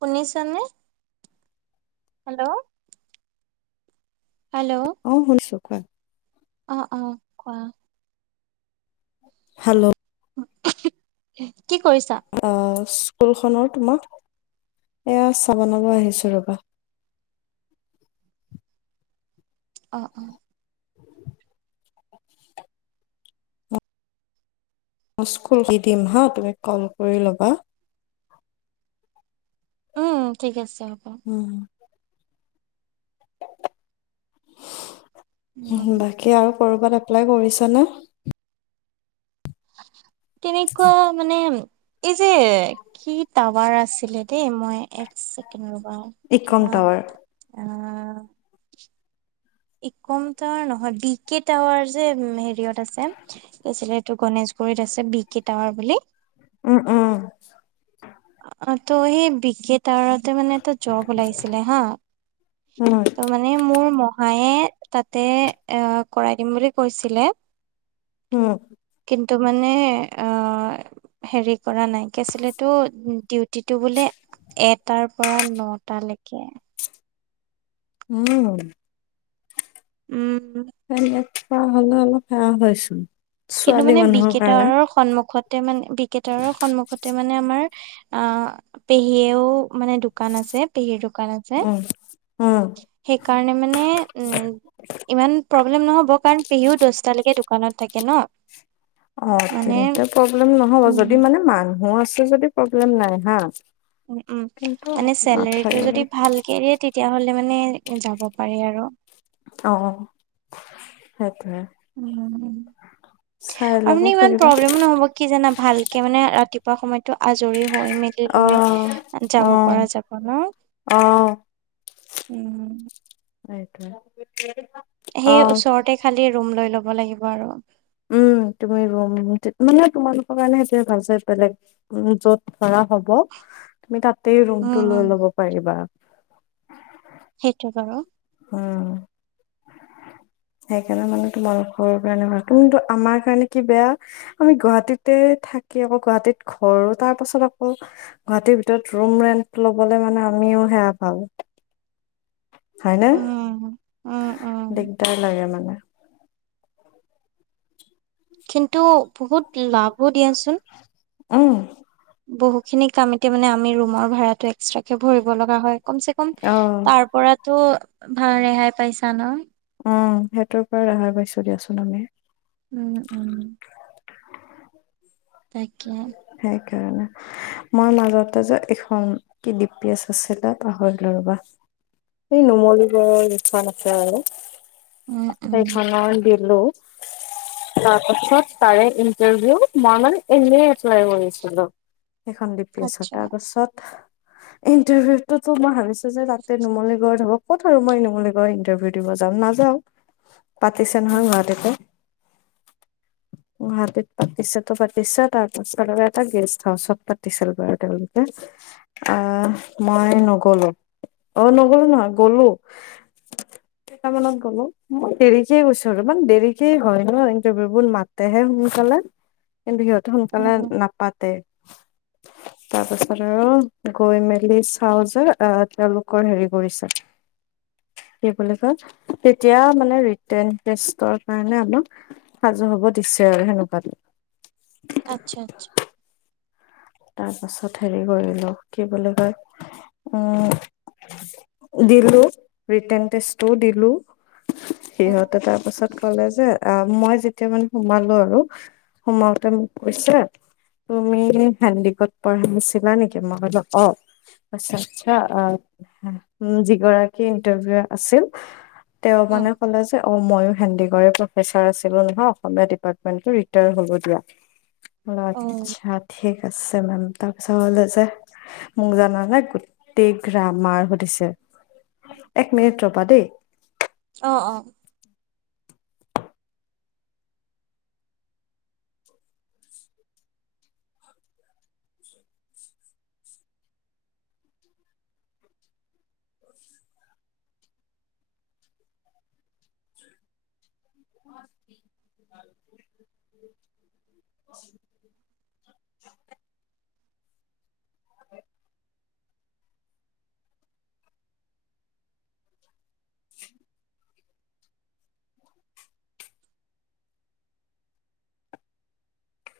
শুনিছানে? Hello hello অ' শুনিছোঁ কোৱা? অ' অ'কোৱা? হেল্ল' কি কৰিছা? অ' স্কুল খনৰ তোমাক এয়া চাহ বনাব আহিছো ৰ'বা। অ'অ' [unintelligible] দি দিম হা তুমি কল কৰি ল'বা। অ'ঠিক আছে হ'ব। উম, উম, বাকী আৰু কৰবাত এপ্লাই কৰিছা নে? তেনেকুৱা মানে এই যে কি টাৱাৰ আছিলে দেই মই এক চেকেণ্ড ৰ'বা ইকম কিবা টাৱাৰ অ' ইকম টাৱাৰ নহয় বি কে টাৱাৰ যে হেৰিয়ত আছে কি আছিলে এইটো গণেশগুৰিত আছে বিকে টাৱাৰ বুলি উম, উম। অ' ত' সেই বিকে তাৱাৰতে মানে এটা জব ওলাইছিলে হা উম ত' মানে মোৰ মহায়ে তাতে এ কৰাই দিম বুলি কৈছিলে। উম, কিন্তু মানে অ' হেৰী কৰা নাইকি আছিলএইটো ডিউটি টো বোলে এটাৰ পৰা নটা লেকে। উম, উম, এনেকোৱা হ'লে অলপ সেয়া হৈচো কিন্তু ছোৱালী মানে বি মানুহৰ কে কাৰণে। টাৱাৰৰ সন্মুখতে মানে বিকেটাৰৰ সন্মুখতে মানে আমাৰ অ' পেহীয়েও মানে দোকান আছে, পেহীৰ দোকান আছে। উম উম সেইকাৰণে মানে উম ইমান প্ৰব্লেম নহ'ব, কাৰণ পেহিও দহটালৈকে দোকানত থাকে ন। অ' মানে তেন্তে প্ৰব্লেম নহ'ব। উম যদি মানে মানুহ আছে যদি প্ৰব্লেম নাই হা'। উম, কিন্তু মানে চেলাৰী টো নাথাকিলে যদি ভালকে দিয়ে তেতিয়াহ'লে মানে যাব পাৰি আৰু। অ' সেইটোয়ে। উ, আৰু ল'ব মানে ইমান পাৰিবা প্ৰব্লেমো নহ'ব। কি জান, ভালকে মানে ৰাতিপুৱা সময়ত টো আজৰি হৈ মেলি লৈ অ', যাব অ', পৰা যাব ন। অ' উম এইটোৱেই সেই ওচৰতে খালি ৰুম লৈ ল'ব লাগিব আৰু। উম তুমি ৰুমৰেণ্ট, মানে তোমালোকৰ কাৰণে সেইটোৱে ভাল। যে বেলেগ উম, য'ত ধৰা হ'ব, তুমি তাতেই উম ৰুমটো উম লৈ ল'ব পাৰিবা। সেইটো বাৰু উম সেইকাৰণে মানে তোমালোকৰৰ কাৰণে ভাল। কিন্তু আমাৰ কাৰণে কি বেয়া আমি গুৱাহাটীতে থাকি আকৌ গুৱাহাটীত ঘৰো, তাৰ পাছত আকৌ গুৱাহাটীৰ ভিতৰত ৰুমৰেণ্ট ল'বলৈ মানে আমিও সেয়া পাঁও হয়নে? উম উম উম দিগদাৰ লাগে মানে। কিন্তু বহুত লাভো দিয়াচোন। উম বহু খিনি কাম এতিয়া মানে আমি ৰুমৰ ভাড়াটো এক্সট্ৰাকে ভৰিব লগা হয়। কম চে কম অ', তাৰ পৰাটো ভাল ৰেহাই পাইছা ন? উম, সেইটোৰ পৰা ৰেহা পাইছো দিয়াচোন আমি। উম, উম। তাকে সেইকাৰণে। মই মাজতে যে এখন কি ডিপি এছ আছিলে, পাহৰিলো ৰ'বা। এই নুমলীড়ৰ যিখন আছে আৰু উম উম সেইখনৰ দিলোঁ। তাৰপাছত তাৰে ইন্টাৰভিউ মই মানে এনেই এপ্লাই কৰিছিলো সেইখন ডিপি এছত, আচ্ছা তাৰপিছত ইণ্টাৰভিউত তো মই ভাবিছোঁ যে তাতে নুমলীগড়ত হওক। ক'ত আৰু মই নোমলীগড়ত ইণ্টাৰভিউ দিব যাম নাযাওঁ, পাতিছে নহয় উম গুৱাহাটীতে। গুৱাহাটীত পাতিছেটো পাতিছে তাৰ আচলতে এটা গেষ্ট হাউচত পাতিছিল বাৰু তেওঁলোকে। আহ মই নগ'লো, অ' নগ'লো নহয় গ'লো। [inaudible] মানত গ'লো, মই দেৰিকে গৈছো অলপমান দেৰিকে হয় না ইণ্টাৰভিউ বোৰ, মাতেহে সোনকালে কিন্তু সিহঁতে সোনকালে উম, নাপাতে। [inaudible] তাৰ পাছত আৰু গৈ মেলি চাওঁ যে আহ তেওঁলোকৰ হেৰি কৰিছে- কি বুলি কয়? তেতিয়া মানে ৰিটেন টেষ্টৰ কাৰণে আমাক- সাজু হব দিছে আৰু সেনেকুৱা। আচ্ছা, আচ্ছা। তাৰ পাছত হেৰি কৰিলো কি বুলি কয় উম! দিলো, ৰিৰ্টেণ টেষ্টটো দিলোঁ। উম। সিহঁতে তাৰ পাছত ক'লে যে- আ মই যেতিয়া মানে সোমালো আৰু সোমাওঁতে মোক কৈছে তুমি- হেণ্ডিকত পঢ়া নাছিলা নেকি? মই কলো অঁ। আচ্ছা, আচ্ছা আ যিগৰাকী ইন্টাৰভিউ আছিল- তেওঁ উম, মানে কলে যে- অঁ, মইয়ো হেণ্ডিকৰে প্ৰফেচাৰ আছিলো নহয় অসমীয়া ডিপাৰ্টমেন্টৰ ৰিটায়াৰ হ'লো দিয়া। [inaudible] অঁ, উম, আচ্ছা, ঠিক আছে মেম। তাৰপিছত ক'লে যে - মোক জানানে গোটেই গ্ৰামাৰ সুধিছে, এক মিনিট ৰবা দেই। অঁ, অঁ। [inaudible] [inaudible]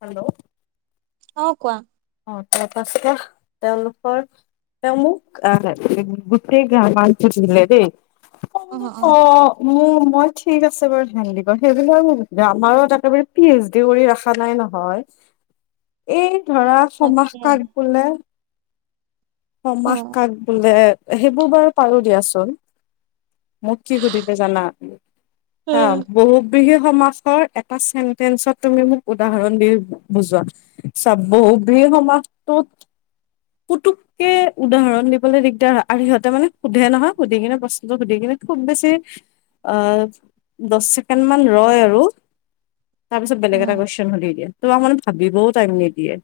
হেল্ল'। অঁ, কোৱা? অঁ, তেওঁ কৈছে যে তেওঁলোকৰ- মানে মোক গোটেই গ্ৰামাৰ সুধিলে দেই, অ', অ'। [unintelligible] উম, মই ঠিক আছে বাৰু হেন্দিকত সেইবিলাক গ্ৰামাৰত একেবাৰে পি এইচ ডি কৰি ৰখা নাই নহয়। [inaudible] এই ধৰা সমাহ তাকে কাক বোলে? সমাহ উম, কাক বোলে? সেইবোৰ বাৰু পাৰো দিয়াচোন। মোক কি সুধিলে জানা! হা' উম, বহু- বিশেষ সমাসৰ এটা চেন্টেসত তুমি মোক উদাহৰণ দি বুজোৱা? চাব বিশেষ সমাজটোত পুটুক- কে উদাহৰণ দিব লৈ দিগদাৰ হয় আৰু সিহঁতে মানে সুধে নহয় সুধি কিনে প্ৰশ্নটো সুধি কিনে খুব বেছি- আহ দহ ছেকেণ্ড মান ৰয় আৰু তাৰপিছত বেলেগ এটা কুৱেশন সুধি দিয়ে। তোমাক মানে ভাবিৱও টাইম নিদিয়ে,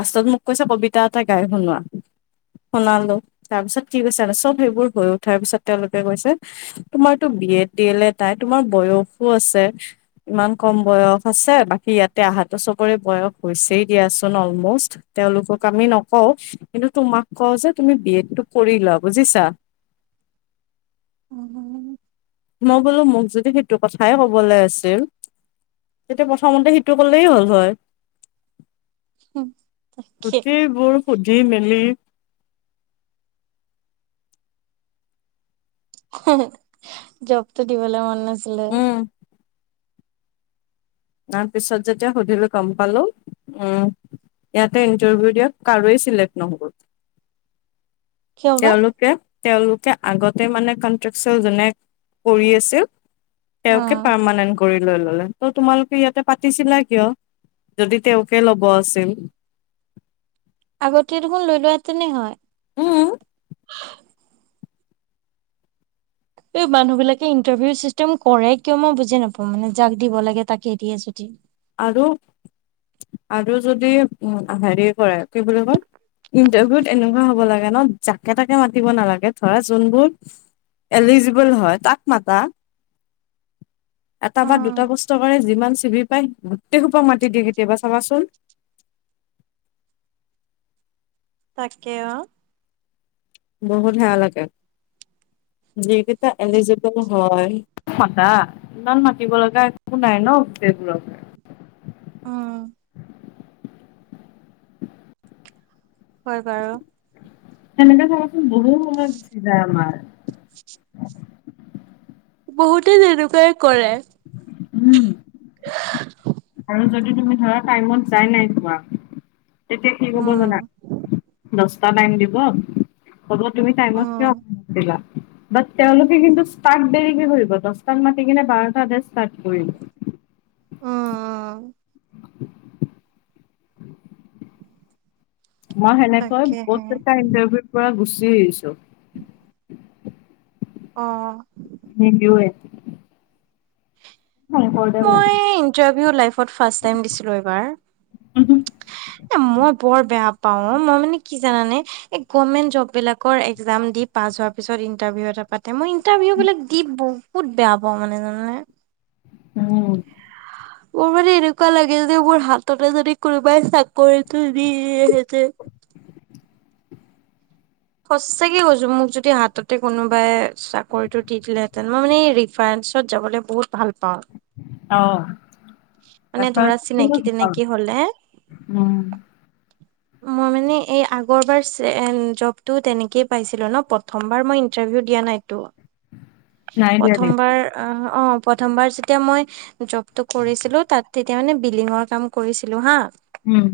লাষ্টত মোক কৈছে কবিতা এটা গাই শুনোৱা। শুনালো, তাৰপিছত কি কৈছে? চব সেইবোৰ হৈ উঠাৰ পিছত তেওঁলোকে কৈছে- তোমাৰতো বিয়েড, ডি এল এড নাই, তোমাৰ বয়সো আছে- ইমান কম বয়স আছে, বাকী ইয়াতে আহাতো চবৰে বয়স হৈছেই দিয়াচোন অলমষ্ট। তেওঁলোকক আমি নকওঁ কিন্তু তোমাক কওঁ যে তুমি বি এডটো কৰি লোৱা বুজিছা। উম, উম। মই বোলো মোক যদি সেইটো কথাই কবলৈ আছিল- তেতিয়া প্ৰথমতে সিটো কলেই হ'ল হয়। উম, কি- গোটেইবোৰ সুধি মেলি- জবটো দিবলৈ মন নাছিলে। উম তাৰ পিছত যেতিয়া সুধিলোঁ গম পালো উম, - ইয়াতে ইণ্টাৰভিউ দিয়া কাৰোৱেই চিলেক্ট নহ'ল। কিয় বা তেওঁলোকে-তেওঁলোকে আগতে মানে কন্ট্ৰেকচোৱেল যোনে কৰি আছিল- তেওঁকে অ'। পাৰ্মানেণ্ট কৰি লৈ ল'লে ত তোমালোকে ইয়াতে পাতিছিলা কিয় যদি তেওঁকে লব আছিল। আগতে দেখোন লৈ লোৱা হেতেনে হয়। উম এই মানুহবিলাকে ইণ্টাৰভিউ চিষ্টেম কৰে কিয় মই বুজি নাপাওঁ মানে যাক দিব লাগে তাকে দিয়ে যদি আৰু আৰু যদি উম হেৰি কৰে কি বুলি কয় ইণ্টাৰভিউত এনেকুৱা হ'ব লাগে ন যাকে তাকে মাতি নালাগে ধৰা যোনবোৰ এলিজিবল হয় তাক মাতা এটা বা উম, দুটা পোস্তুৰ কাৰণে যিমান চি ভি পায় গোটেই সোপা মাতি দিয়ে কেতিয়াবা চাবাচোন। তাকে অ বহুত সেয়া লাগে। যি কিইটা এলিজিবল হয় মাতা ইমান মাতিব লগা একো নাই ন গোটেইবোৰক উম হয় বাৰু সেনেকে ধৰাচোন বহুত সময় গুচি যাই আমাৰ [unintelligible] বহুতে তেনেকুৱাই কৰে। উম [unintelligible] আৰু যদি তুমি ধৰা টাইমত যায় নাই পোৱা তেতিয়া কি ক'ব জানা উম। এটা টাইম দিব কব তুমি টাইমত কিয় উম, নাহিলা বাত তেওঁলোকে কিন্তু ষ্টাৰত দেৰিকে কৰিব দচটাত মাতি কিনে বাৰটাতহে ষ্টাৰত কৰিব। উম, উম, মই সেনেকৈ বহুত তাকেহে কেইটা ইন্টাৰভিউৰ পৰা গুচি আহিছোঁ। [unintelligible] অ নিদিও এ ফোন কৰিলেও নাযাও এই ইণ্টাৰভিউ লাইফত ফাৰ্ষ্ট টাইম দিছিলোঁ এইবাৰ এ, মই বৰ বেয়া পাওঁ অ, মই মানে কি জানানে এই গভৰ্ণমেন্ট জব বিলাকৰ একজাম দি পাছ হোৱাৰ পিছত ইণ্টাৰভিউ এটা পাতে মই ইণ্টাৰভিউ বিলাক দি বহু বহুত বেয়া পাওঁ মানে জানানে উম মোৰ মানে এনেকুৱা লাগে যে মোৰ হাততে যদি কোনোবাই চাকৰিটো দি দিলে হেতেন সঁচাকে কৈছোঁ মোক যদি হাততে কোনোবাই চাকৰিটো দি দিলেহেঁতেন মই মানে ৰিফাৰেঞ্চত যাবলৈ বহুত ভাল পাওঁ। অ মানে ধৰা ৰিফাৰেঞ্চত চিনাকি ভাল তিনাকি হ'লে উম মই মানে এই আগৰবাৰ এ-জবটো তেনেকেইে পাইছিলোঁ ন প্ৰথমবাৰ মই ইণ্টাৰভিউ দিয়া নাই। তো নাই দিয়া নেকি প্ৰথমবাৰৰ অ অ, প্ৰথমবাৰ যেতিয়া মই জবতো কৰিছিলোঁ তাত তেতিয়া মানে বিলিঙৰ কাম কৰিছিলোঁ হা উম,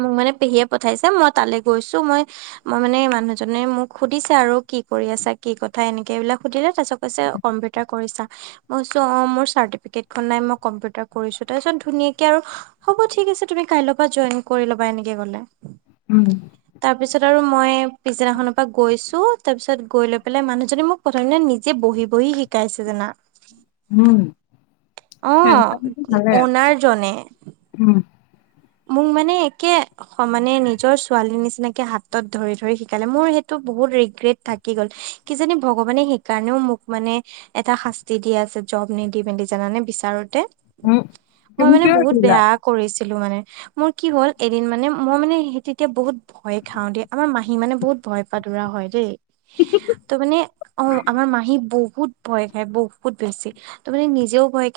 মোক মানে পেহীয়ে পঠাইছে মই তালৈ গৈছোঁ মই মই মানে মানুহজনে মোক সুধিছে আৰু কি কৰি আছা কি কথা এনেকে এইবিলাক সুধিলে তাৰ পিছত কৈছে কম্পিউটাৰ কৰিছা মই কৈছো অ মোৰ চাৰ্টিফিকেটখন নাই, মই কম্পিউটাৰ কৰিছোঁ, তাৰ পাছত ধুনিয়াকে আৰু হ'ব ঠিক আছে, তুমি কাইল পা জইন কৰি ল'বা, এনেকে ক'লে। উম। তাৰ পিছত আৰু মই পিছদিনাখনৰ পৰা গৈছো, তাৰপিছত গৈ লৈ পেলাই মানুহজনী মোক- প্ৰথম দিনা নিজে বহি বহি, শিকাইছে জানা। উম। অঁ, হেণ্ডচামটো ভালে ‌অওনাৰ জনে। উম। মোক মানে একে- সমানে নিজৰ ছোৱালী নিচিনাকে হাতত ধৰি, ধৰি শিকালে, মোৰ সেইটো বহুত ৰিগ্ৰেট- থাকি গ'ল, কিজানি ভগৱানে সেইকাৰণেও মোক মানে- এটা শাস্তি দি আছে, জব নিদি পেনি জানানে বিচাৰোতে। উম মই তুমি মানে কিয় বহুত দিলা বেয়া কৰিছিলো মানে। মোৰ কি হ'ল এদিন মানে, মই মানে সে তেতিয়া বহুত- ভয় খাওঁ দেই, আমাৰ মাহী মানে বহুত ভয় পাদুৰা হয় দেই। ত মানে অঁ, আমাৰ মাহী বহুত- ভয় খাই বহুত বেছি, তামানে নিজেও ভয়-